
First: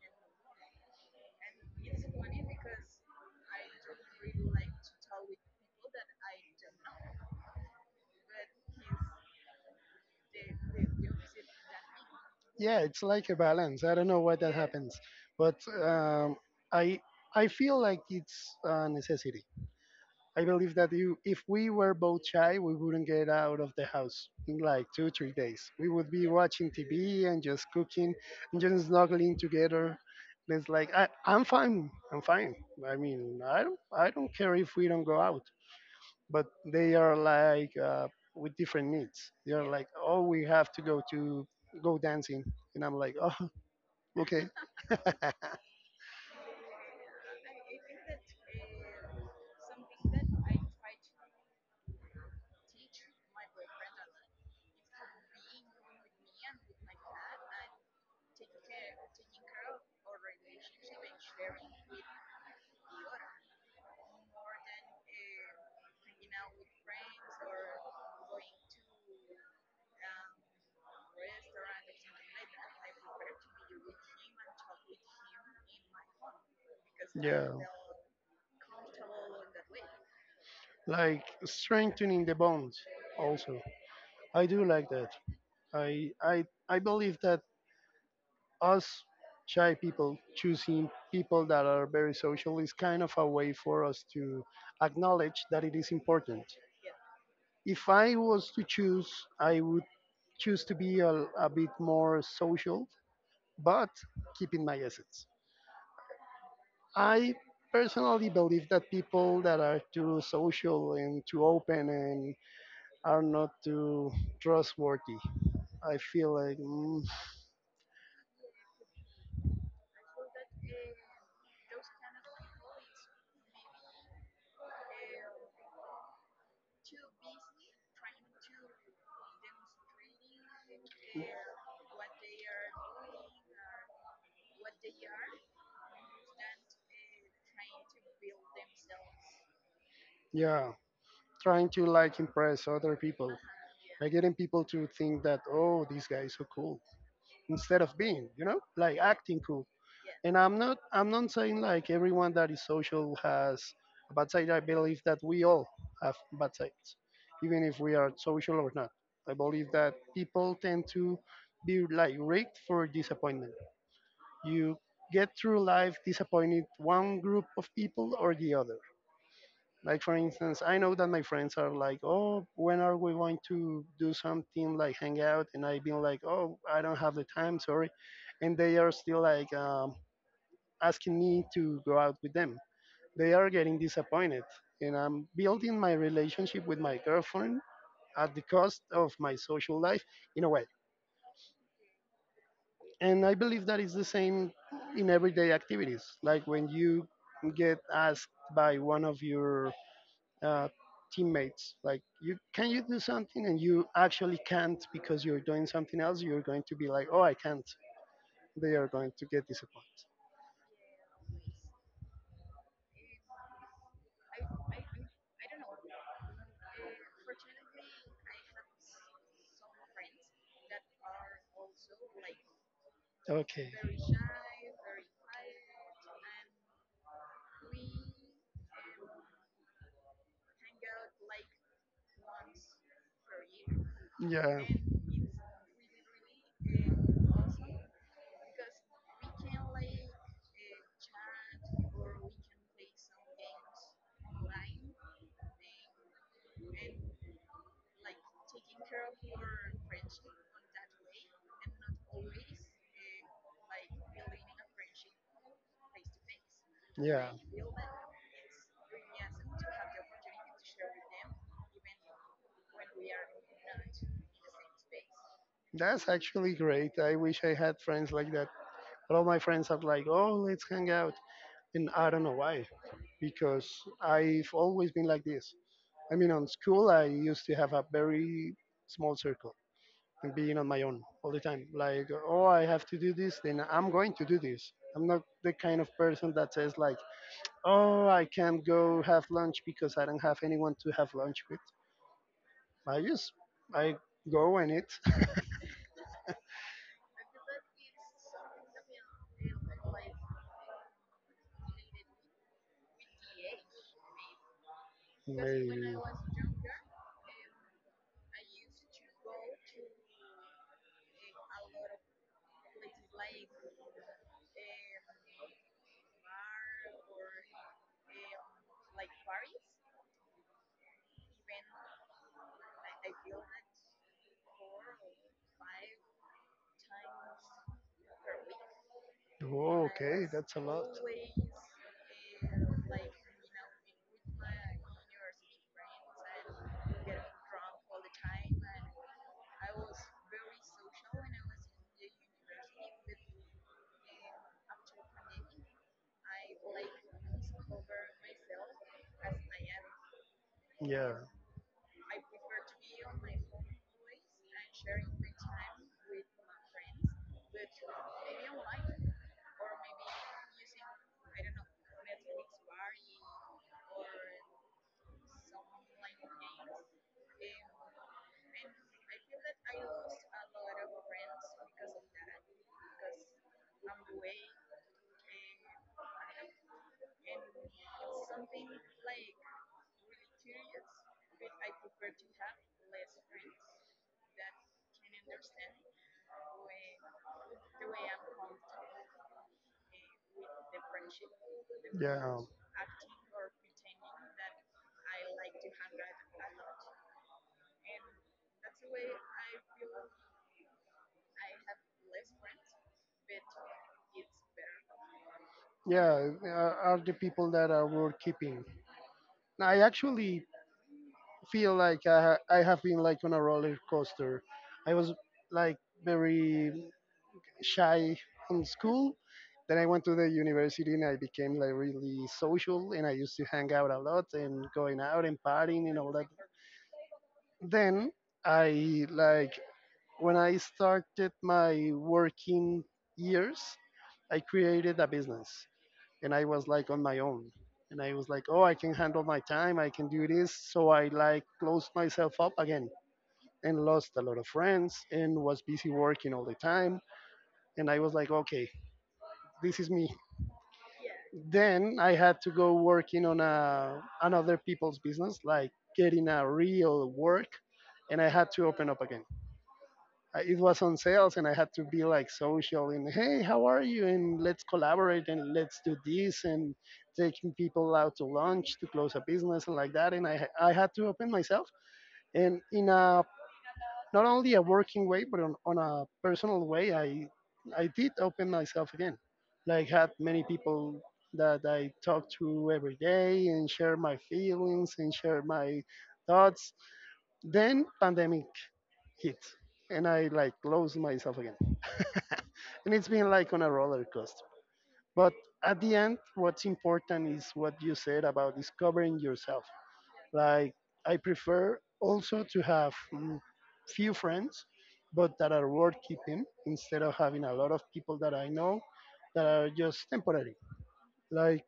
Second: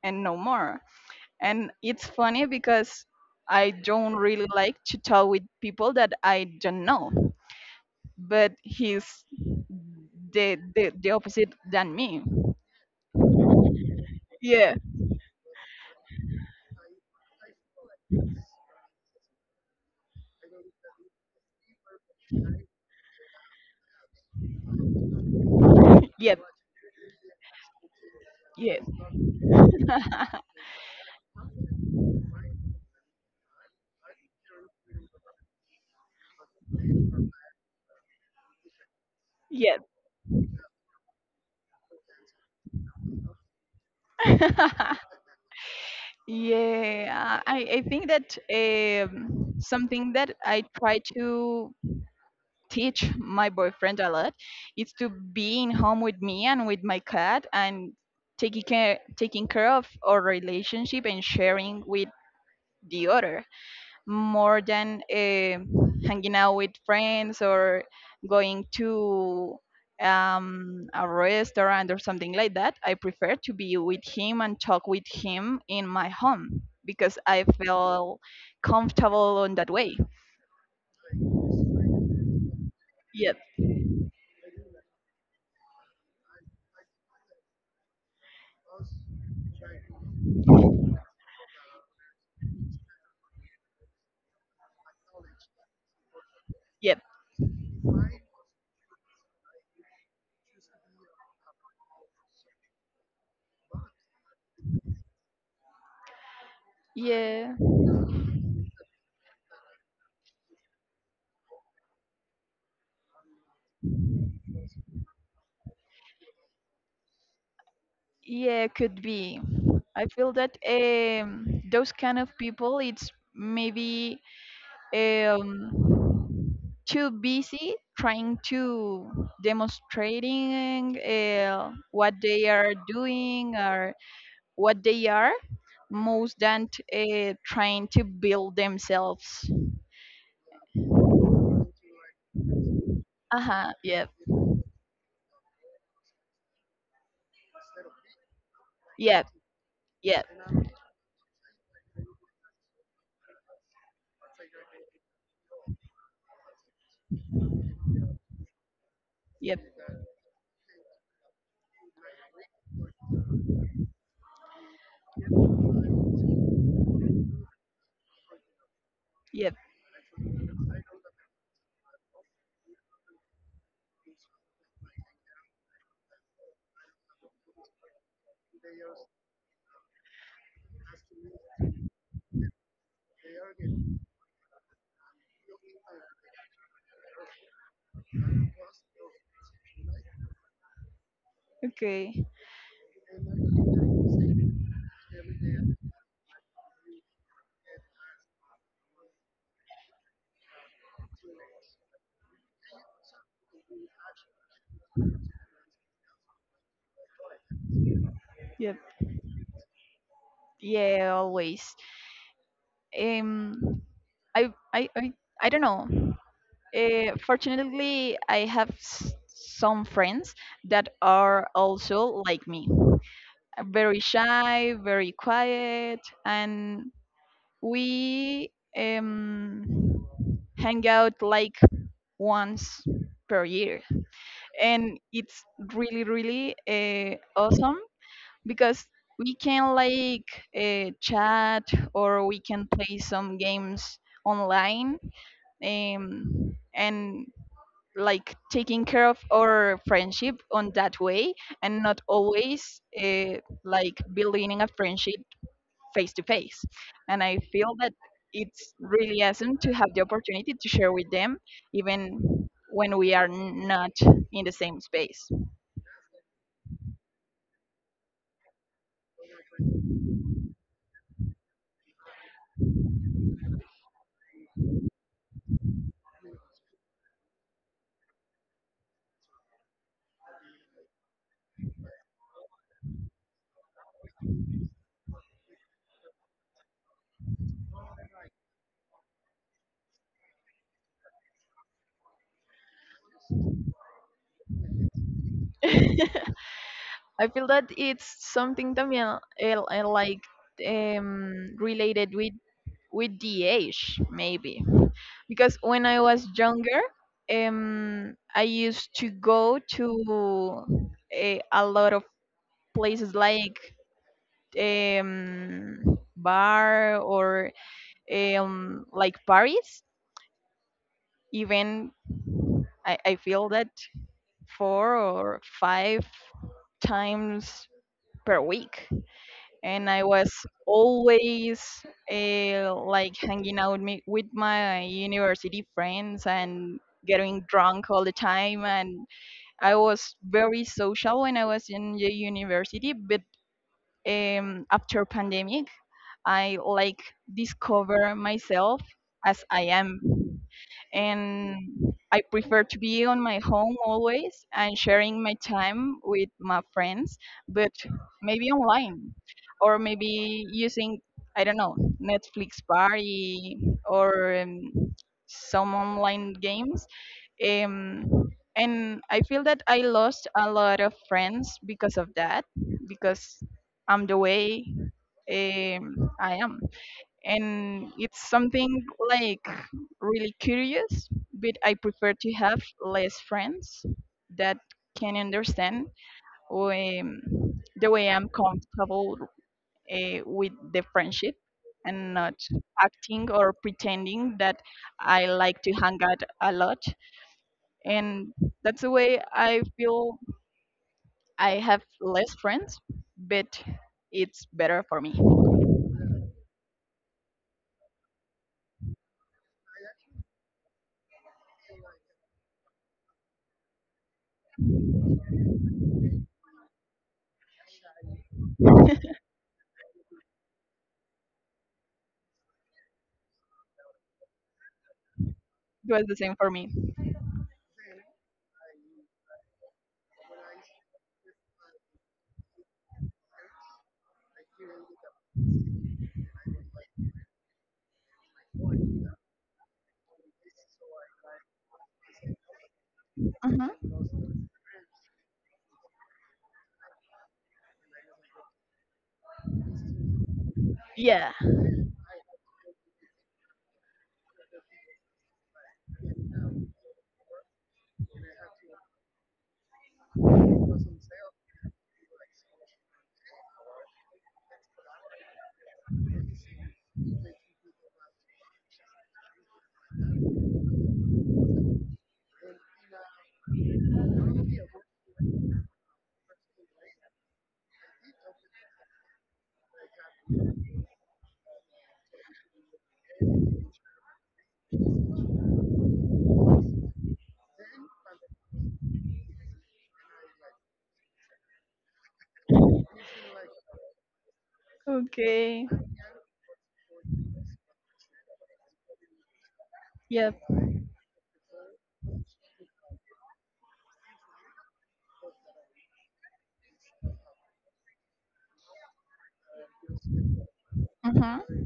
S1: and no more. And it's funny because I don't really like to talk with people that I don't know, but he's the opposite than me.
S2: Yeah, it's like a balance. I don't know why that
S1: Yeah,
S2: happens, but um, I I feel like it's a necessity. I believe that you, if we were both shy, we wouldn't get out of the house in like two, 3 days. We would be
S1: yeah.
S2: watching TV and just cooking and
S1: Yes.
S2: just snuggling together. And it's like I'm fine. I'm fine. I mean, I don't care if we don't go out. But they are like with different needs. They are
S1: Yes.
S2: like, "Oh, we have to go dancing," and I'm like, "Oh, okay."
S1: Yeah, I think that something that I try to teach my boyfriend a lot is to being home with me and with my cat, and taking care of our relationship, and sharing with the other, more than, hanging out with friends or going to, a restaurant or something like that. I prefer to be with him and talk with him in my home because I
S2: Yeah,
S1: feel comfortable in that way.
S2: like strengthening the bond.
S1: Yep,
S2: Also, I do like that. I believe that us shy people choosing people that are very social is kind of a way for us to acknowledge that it is important.
S1: yep.
S2: If I was to choose, I would choose to be a bit more social, but keeping my essence. I
S1: Yeah,
S2: personally believe that people that are too social and too open and are not too trustworthy, I feel like, mm,
S1: yeah, could be. I feel that those kind of people, it's maybe eh, um, too busy trying to demonstrating what they are doing or what they are most than trying to build themselves.
S2: yeah, trying to like impress other people
S1: Uh-huh. Yep.
S2: by getting people to think that, "Oh, this guy is so cool," instead of being, you know, like
S1: Yep.
S2: acting cool.
S1: Yep.
S2: And I'm not saying like everyone that is social has a bad side. I believe that we all have bad sides, even if we are social or not. I believe
S1: Yep.
S2: that people tend to be like rigged for disappointment. You get through life disappointed one group of people or the other.
S1: Yep.
S2: Like for instance, I know that my friends are like, "Oh, when are we going to do something like hang out?" And I've been like, "Oh, I don't have the time, sorry," and they are still asking me to go out with them. They are getting disappointed, and I'm building my relationship with my girlfriend at the cost of my social life in a way.
S1: Okay.
S2: And I believe that is the same in everyday activities. Like when you get asked by one of your uh, teammates. Like, you can you do something, and you actually can't because you're doing something else. You're going to be like, "Oh, I can't."
S1: Yep.
S2: They are going to get disappointed.
S1: Yeah, always. um i i i, I don't know. Fortunately, I have some friends that are also like me,
S2: Okay.
S1: very shy, very quiet, and we, um, hang out like once per year.
S2: Yeah.
S1: And it's really, really awesome because we can like chat or we can play some games online, and like taking care of our friendship on that way and not always like building a friendship face to face. And
S2: Yeah.
S1: I feel that it's really awesome to have the opportunity to share with them, even when we are not in the same space.
S2: That's actually great. I wish I had friends like that. A lot of my friends are like, "Oh, let's hang out." And I don't know why, because I've always been like this. I mean, on school, I used to have a very small circle and being on my own all the time. Like, "Oh, I have to do this, then I'm going to do this." I'm not the kind of person that says like, "Oh, I can't go have lunch because I don't have anyone to have lunch with." I just, I go and eat.
S1: I feel that it's something también like related with the age maybe, because when
S2: Maybe.
S1: I was younger, I used to go to a lot of places like bar or like Paris, even I feel that 4 or 5 times per week.
S2: Oh,
S1: And I
S2: okay,
S1: was
S2: that's a lot.
S1: always like hanging out me, with my university friends and getting drunk all the time. And I was very social when I was in the university, but after pandemic, I like discover myself as I am,
S2: Yeah.
S1: and I prefer to be on my home always and sharing my time with my friends, but maybe online or maybe using, I don't know, Netflix party or some online games. Um, and I feel that I lost a lot of friends because of that, because I'm the way I am, and it's something like really curious, but I prefer to have less friends that can understand, um, the way I'm comfortable with the friendship, and not acting or pretending that I like to hang out a lot. And that's the way I feel. I have less friends, but it's better for me. It
S2: Yeah, are the people that are worth keeping. I actually feel like I have been like on a roller coaster. I was like very shy in school, then I went to the university and I became like really social and I used to hang out a lot and going out and partying and
S1: was
S2: all
S1: the
S2: that.
S1: same for me.
S2: Then I like when I started my working years, I created a business and I was like on my own. And I was like, "Oh, I can handle my time. I can do this." So I like closed myself up again
S1: Mhm.
S2: and lost a lot of friends and was busy working all the time. And I was like, okay, this is me.
S1: Yeah.
S2: Then I had to go working on another people's business, like getting a real work. And I had to open up again. I, it was on sales and I had to be like social and, "Hey, how are you? And let's collaborate and let's do this," and taking people out to lunch to close a business and like that. And I had to open myself, and in a not only a working way but on a personal way, I did open myself again. Like had many people that I talk to every day and share my feelings and share my thoughts. Then pandemic hit and I like closed myself again. And it's been like on a roller coaster. But
S1: Okay.
S2: at the end, what's important is what you said about discovering yourself.
S1: Yep.
S2: Like, I prefer also to have, mm, few friends, but that are worth keeping instead of having a lot of people that I know that are just temporary.
S1: Mm-hmm.
S2: Like,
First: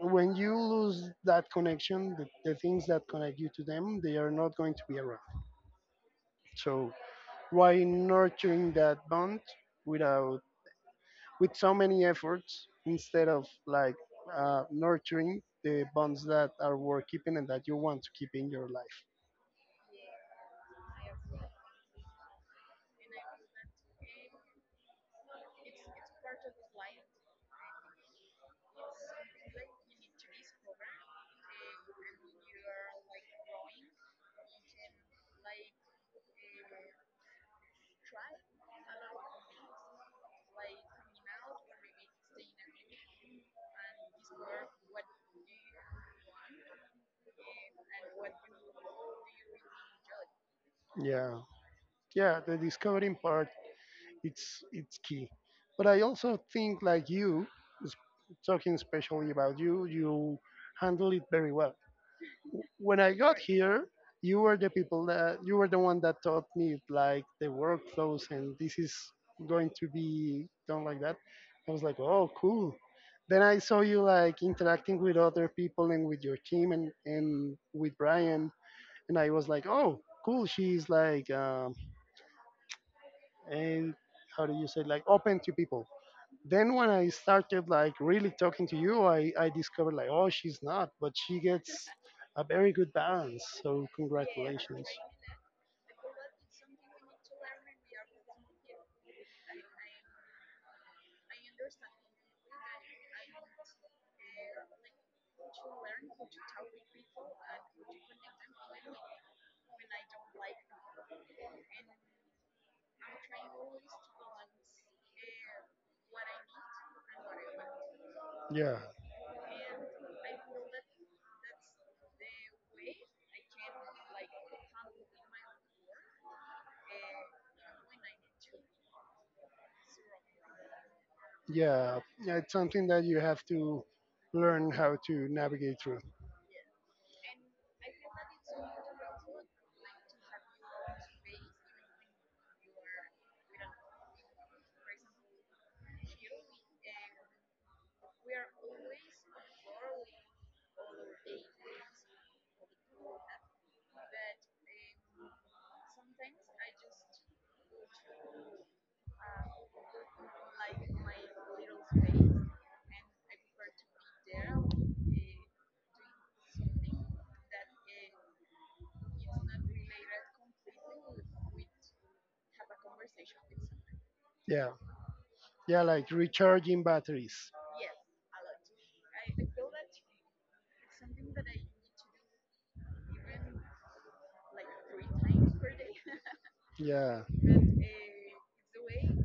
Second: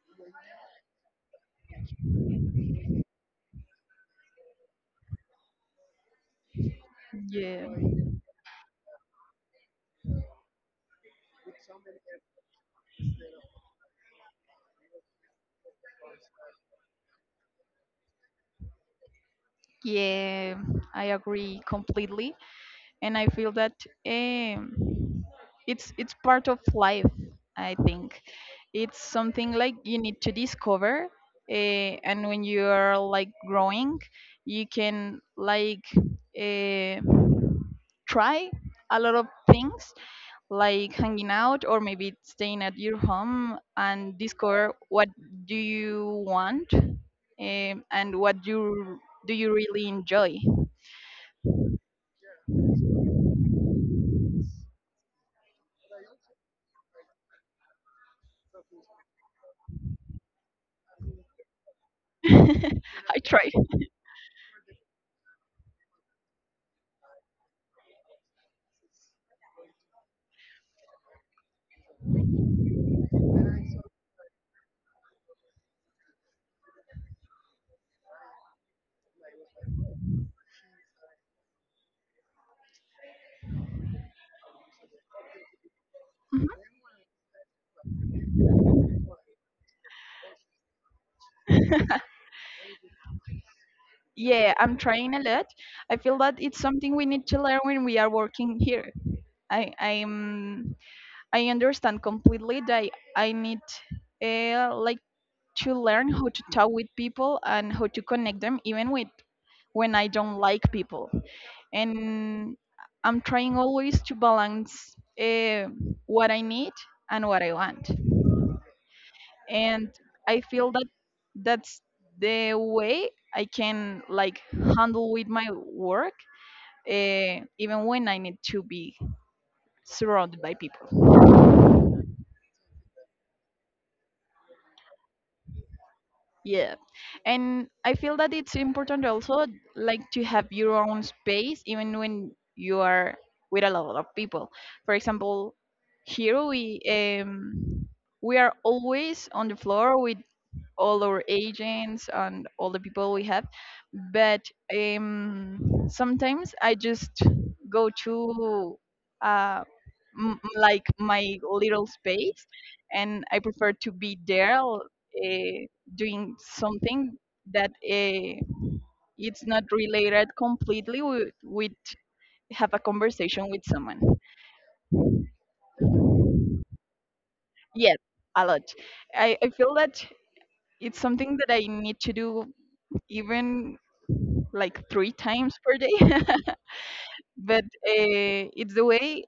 S2: when you lose that connection, the things that connect you to them, they are not going to be around. So,
S1: Yeah.
S2: why nurturing that bond without, with so many efforts, instead of like nurturing the bonds that are worth keeping and that you want to keep in your life.
S1: Yeah, I agree completely, and I feel that um, it's part of life. I think it's something like you need to discover, and when you are like growing, you can like uh, try a lot of things like hanging out or maybe staying at your home and discover what do you want, and what you do you really enjoy.
S2: Yeah, yeah, the discovering part, it's key. But I also think like you, s- talking especially about you, you handle it very well. When I
S1: I
S2: got
S1: try.
S2: here, you were the people that you were the one that taught me like the workflows and this is going to be done like that. I was like, "Oh, cool." Then I saw you like interacting with other people and with your team and with Brian, and I was like, "Oh, cool. She's like, and how do you say, like open to people."
S1: Mhm.
S2: Then when I started like really talking to you, I discovered like, "Oh, she's not, but she gets a very good balance. So
S1: Yeah, I'm
S2: congratulations."
S1: trying a lot. I feel that it's something we need to learn when we are working here. I, I understand completely that I need like to learn how to talk with people and how to connect them, even with when I don't like people. And I'm trying always to balance uh, what I need and what I want.
S2: Yeah,
S1: And I feel that that's the way I can like handle with my work, even when I need to be surrounded by people.
S2: yeah, yeah. It's something that you have to learn how to navigate through.
S1: Yeah. And I feel that it's important also like to have your own space even when you are with a lot of people. For example, here we, we are always on the floor. We, all our agents and all the people we have, but um sometimes I just go to uh like my little space, and I prefer to be there doing something that it's not related completely with have a conversation with someone.
S2: Yeah, yeah, like recharging batteries.
S1: Yes, a lot. I feel that it's something that I need to do, even like 3 times per day.
S2: Yeah,
S1: But it's the way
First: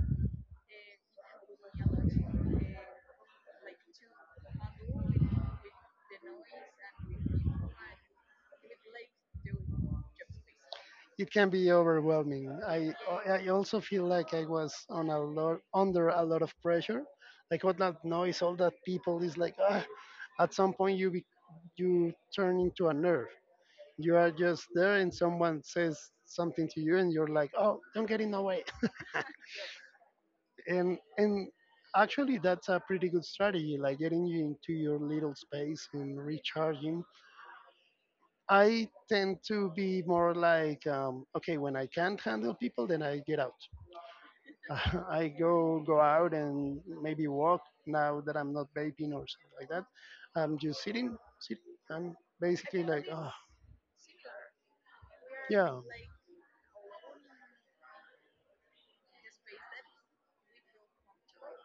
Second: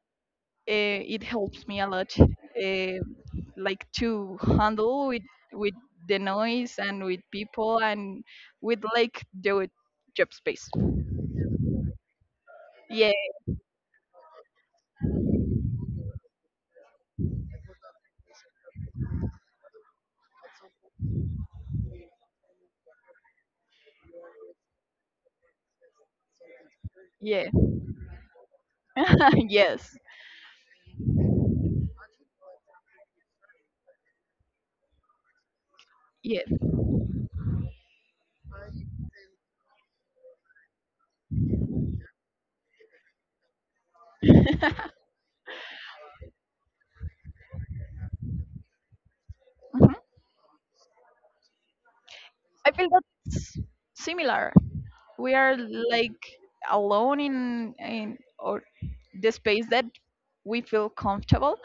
S1: it helps me a lot, like to handle with the noise and with people and with like the job space.
S2: it can be overwhelming.
S1: Yeah,
S2: I also feel like I was on a lot, under a lot of pressure, like all that noise, all that people is like, ah, at some point you be, you turn into a nerve. You are just there, and someone says something to you, and you're
S1: yeah,
S2: like, "Oh, don't get in the way."
S1: yes,
S2: And actually, that's a pretty good strategy, like getting you into your little space and
S1: yeah.
S2: recharging. I tend to be more like, okay, when I can't handle people, then I get out.
S1: Mhm.
S2: I go out and maybe walk, now that I'm not vaping or something like that. I'm just sitting. I'm
S1: I
S2: basically
S1: feel
S2: like, oh,
S1: that's similar. We are
S2: yeah,
S1: like alone in or the space that we feel comfortable,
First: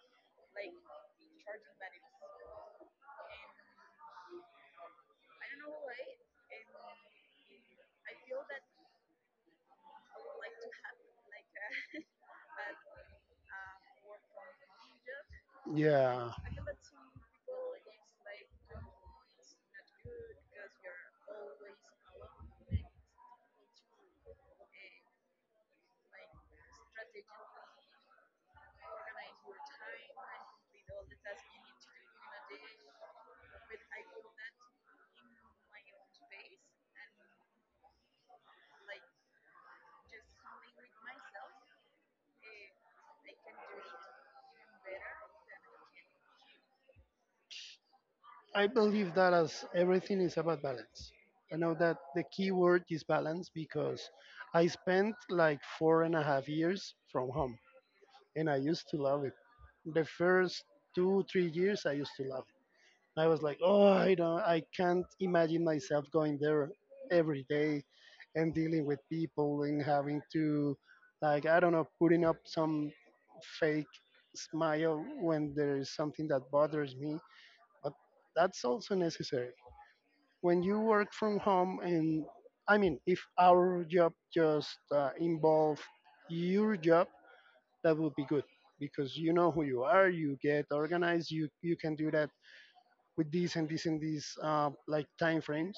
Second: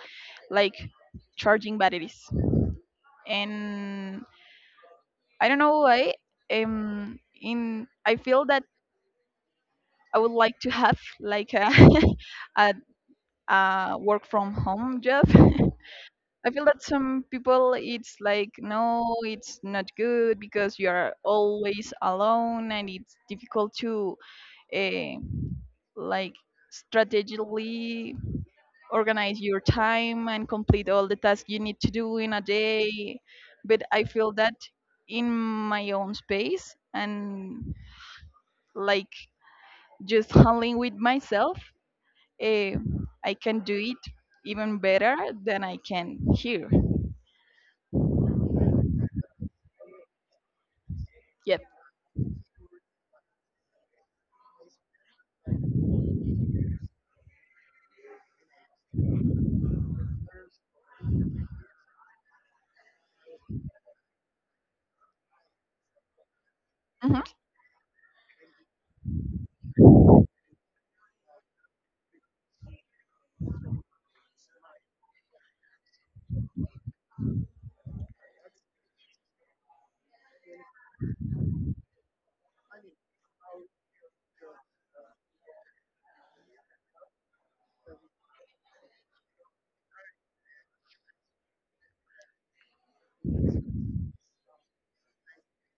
S1: like charging batteries. And I don't know why. In I feel that I would like to have like a a, a work from home job.
S2: yeah.
S1: I feel that some people it's like no, it's not good because you are always alone, and it's difficult to uh, like strategically organize your time and complete all the tasks you need to do in a day. But I feel that in my own space and like just handling with myself, eh, I can do it even better than I can here.
S2: I believe that as everything is about balance. I
S1: Yep.
S2: know that the key word is balance because I spent like four and a half years from home, and I used to love it. The first 2 3 years, I used to love. I was like, "Oh, I don't, I can't imagine myself going there
S1: Mhm.
S2: every day and dealing with people and having to, like, I don't know, putting up some fake smile when there is something that bothers me." But that's also necessary. When you work from home, and I mean, if our job just involved your job, that would be good because you know who you are, you get organized, you can do that with these and these and these like time frames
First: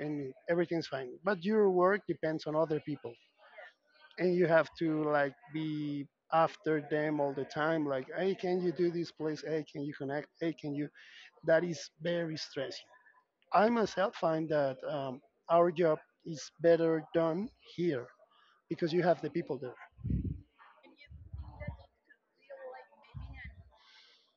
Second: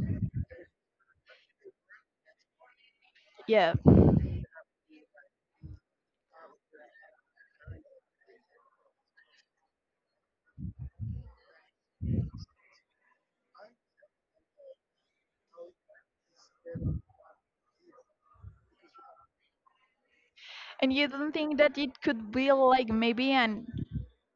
S2: and everything's fine. But your work depends on other people
S1: Yeah.
S2: and you have to like be after them all the time like, "Hey, can you do this place, hey, can you connect, hey, can you," that is very stressing. I myself find that our job is better done here because you have the people there.
S1: And you don't think that it could be like maybe an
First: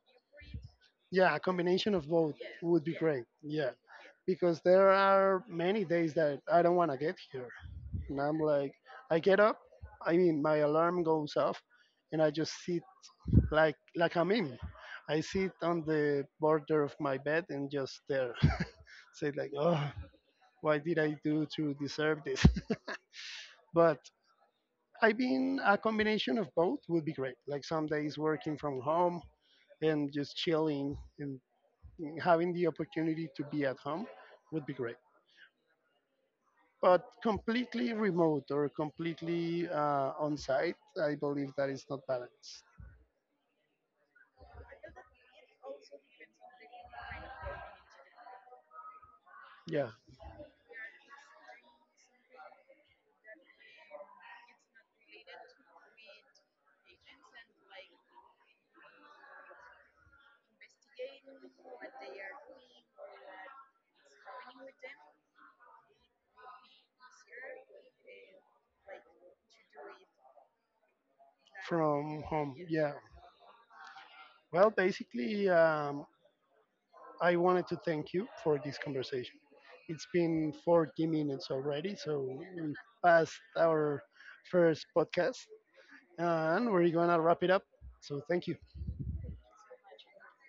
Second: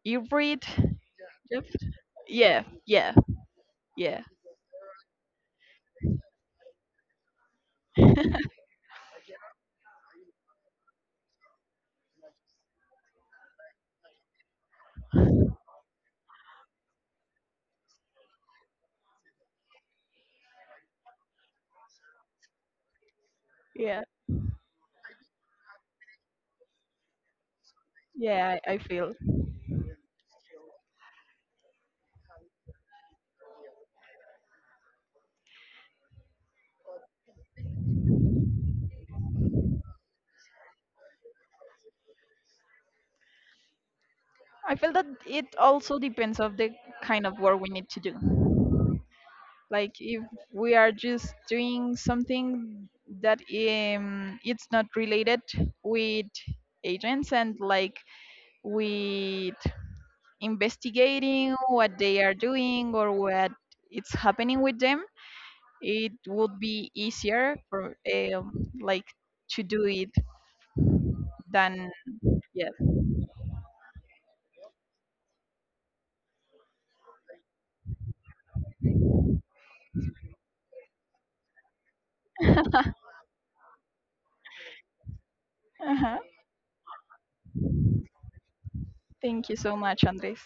S1: hybrid?
S2: Yeah, a
S1: Yep.
S2: combination of both
S1: Yeah,
S2: would be
S1: yeah,
S2: great, yeah,
S1: yeah,
S2: because there are many days that I don't want to get here. And I'm like, I get up. I mean, my alarm goes off, and I just sit like a meme. I sit on the border of my bed and just there, say like, "Oh, why did I do to deserve this?" But
S1: yeah,
S2: I mean, a combination of both would be great. Like some days working
S1: yeah. I
S2: from
S1: feel.
S2: home and just chilling and having the opportunity to be at home would be great. But completely remote or completely on site, I believe that is not balanced.
S1: I feel that it also depends of the kind of work we need to do.
S2: Yeah,
S1: Like if we are just doing something that it's not related with agents and like with investigating what they are doing or what it's happening with them, it would be easier for, like to do it than,
S2: from home.
S1: yes.
S2: Yeah. Well, basically, I wanted to thank you for this conversation. It's been 40 minutes already, so we passed our first podcast
S1: Uh-huh.
S2: and we're going to wrap it up. So, thank you.
S1: Thank you so much, Andres.